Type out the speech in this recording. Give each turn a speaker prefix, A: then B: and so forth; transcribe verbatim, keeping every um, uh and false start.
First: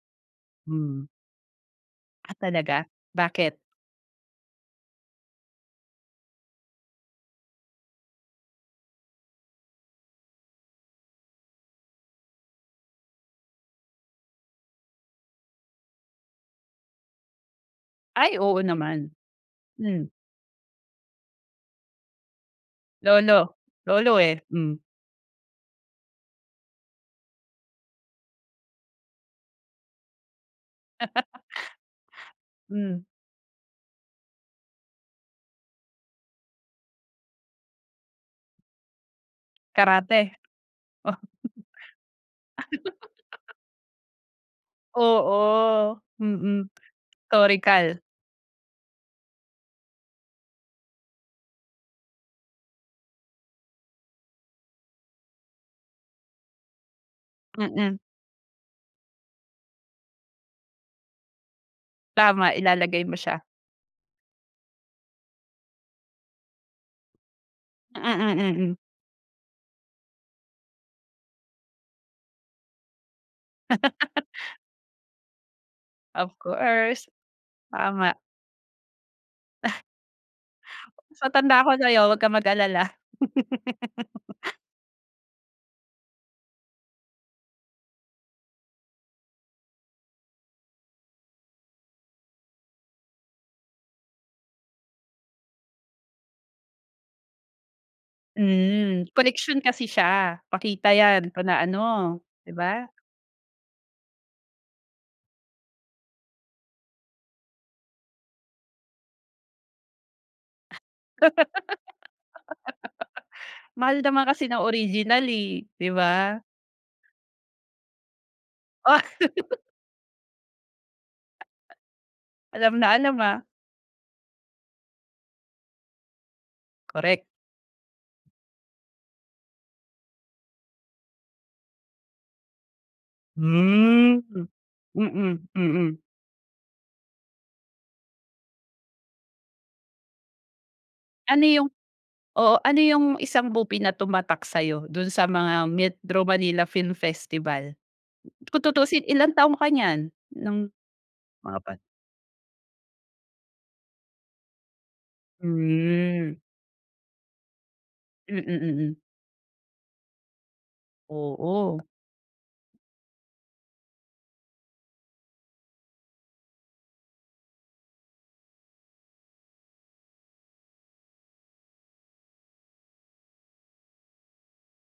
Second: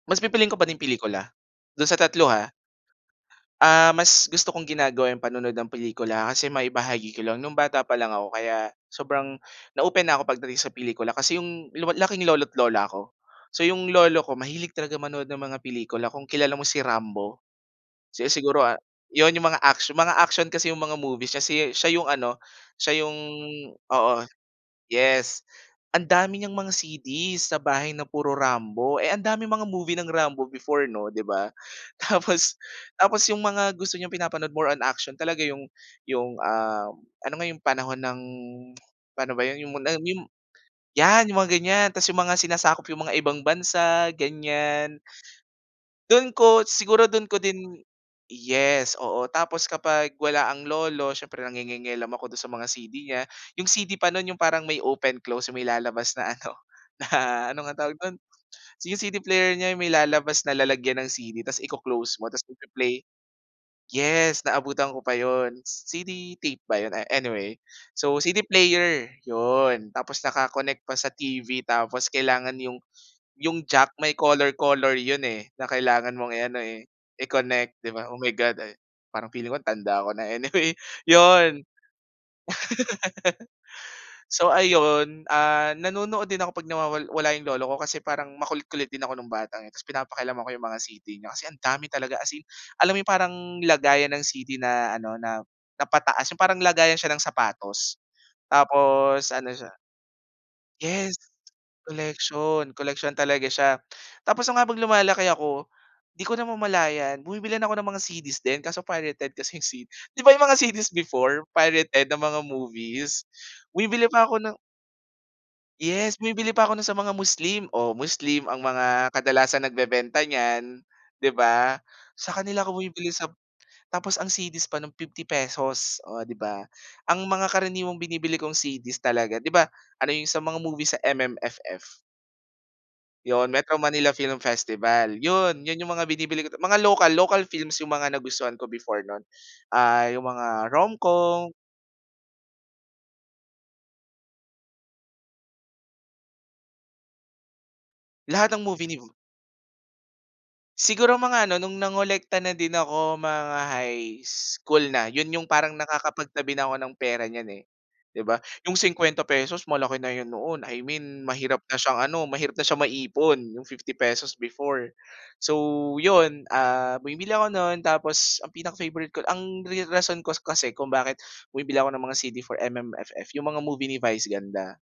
A: Mas pipiliin ko pa din
B: Hmm.
A: pelikula, do'n sa tatlo
B: Ah,
A: ha.
B: talaga bakit?
A: Ah, mas gusto kong ginagawa yung panonood ng pelikula kasi maibahagi ko lang, nung bata pa lang ako kaya sobrang na-open na ako pagdating sa pelikula kasi yung lu laking lolo't lola ko. So yung lolo ko mahilig talaga manood ng mga pelikula kung kilala mo si Rambo? Si
B: Ay, oo
A: siguro, ah,
B: naman.
A: yun yung mga,
B: Hmm.
A: mga action kasi yung mga movies si siya yung ano, siya yung
B: Lolo,
A: oo.
B: lolo, eh. Hmm.
A: Yes, ang dami niyang mga CD's sa bahay na puro Rambo, eh, ang daming mga movie ng Rambo before 'no, 'di ba? Tapos
B: Hmm.
A: tapos yung mga gusto niyang pinapanood more on action talaga yung yung, ah, ano nga yung panahon ng paano ba yun, yung mo na, ah, mim
B: Karate.
A: yan yung mga ganyan ta's yung mga sinasakop yung mga ibang bansa ganyan.
B: Oo.
A: Do'n ko
B: Mm.
A: siguro do'n ko din
B: Historical.
A: yes, oo. Tapos kapag wala ang lolo siyempre nangingielam ako do'n sa mga C-D niya, yung C-D pa no'n yung parang may open close yung may lalabas na ano na ano ngang tawag
B: Mm.
A: do'n? Yung C-D player niya may lalabas na lalagyan ng C-D ta's iko-close mo tas
B: Tama,
A: magpe-play.
B: ilalagay mo siya.
A: Yes, naabutan ko pa yun, C-D tape ba yun, a anyway.
B: Mm,
A: So,
B: mm,
A: C-D
B: mm.
A: player yun, tapos naka-connect pa sa T-V tapos kailangan yung yung jack may color color yun, eh, na kailangan mong
B: Of
A: i-ano, eh,
B: course,
A: i-connect 'di ba?
B: tama.
A: Oh, my God, ay, parang feeling ko ang tanda ko na anyway,
B: Mas matanda
A: yun.
B: ako sa 'yo, wag kang mag-alala.
A: So ayun, ah, nanonood din ako pag nawawal wala yung lolo ko kasi parang makulit-kulit din ako nung bata, eh, tas pinapakialaman ko yung mga C-D niya. Kasi ang dami talaga as in alam yung parang lagayan ng C-D na ano na, na pataas yung parang lagayan siya ng sapatos.
B: Hmm.
A: Tapos ano
B: Koleksyon
A: siya
B: kasi siya, pakita
A: Yes,
B: yan pa na ano 'di
A: collection,
B: ba?
A: collection talaga siya. Tapos nung habang lumalaki ako di ko namamalayan bumibili na ako ng mga CD's din kaso pirated kasi yung C 'di ba yung mga CD's before pirated na mga movies,
B: Mahal
A: bumibili
B: naman
A: pa ako
B: kasi
A: ng
B: ng original, eh, 'di
A: Yes,
B: ba?
A: bumibili pa ako no'n sa mga Muslim, oh, Muslim ang
B: Oh.
A: mga kadalasan nagbebenta niyan, 'di ba? Sa kanila
B: Alam
A: ako
B: na
A: bumibili
B: alam,
A: sa
B: ah.
A: tapos ang CD's pa no'n fifty pesos oh, 'di ba?
B: Correct.
A: Ang mga karaniwang binibili kong CD's talaga 'di ba, ano yung sa mga movie sa M-M-F-F. Yun, Metro Manila
B: Hmm.
A: Film Festival
B: Mm.
A: yun, yun yung
B: Mm.
A: mga binibili ko ta mga local, local films yung mga nagustuhan ko before non, ah, yung mga
B: Ano
A: RomCom.
B: yung oo, ano yung isang movie na tumatak sa 'yo do'n sa mga Metro Manila Film Festival?
A: Lahat ng
B: Kung
A: movie ni
B: tutuusin
A: Vu
B: ilang taon ka niyan ng
A: Siguro mga ano
B: mga
A: nung
B: pan
A: nangolekta na din ako, mga high school na, yun yung parang nakakapag
B: Hmm.
A: tabi na ako ng pera niyan, eh, 'di
B: Mm.
A: ba? Yung
B: Mm.
A: singkwenta pesos malaki na yun noon, I mean mahirap na
B: Oo.
A: siyang ano, mahirap na siyang maipon yung fifty pesos before. So yun, ah, bumibili ako no'n tapos ang pinaka-favorite ko ang ri rason ko kas kasi kung bakit bumibili ako ng mga C-D for M-M-F-F yung mga movie ni Vice Ganda.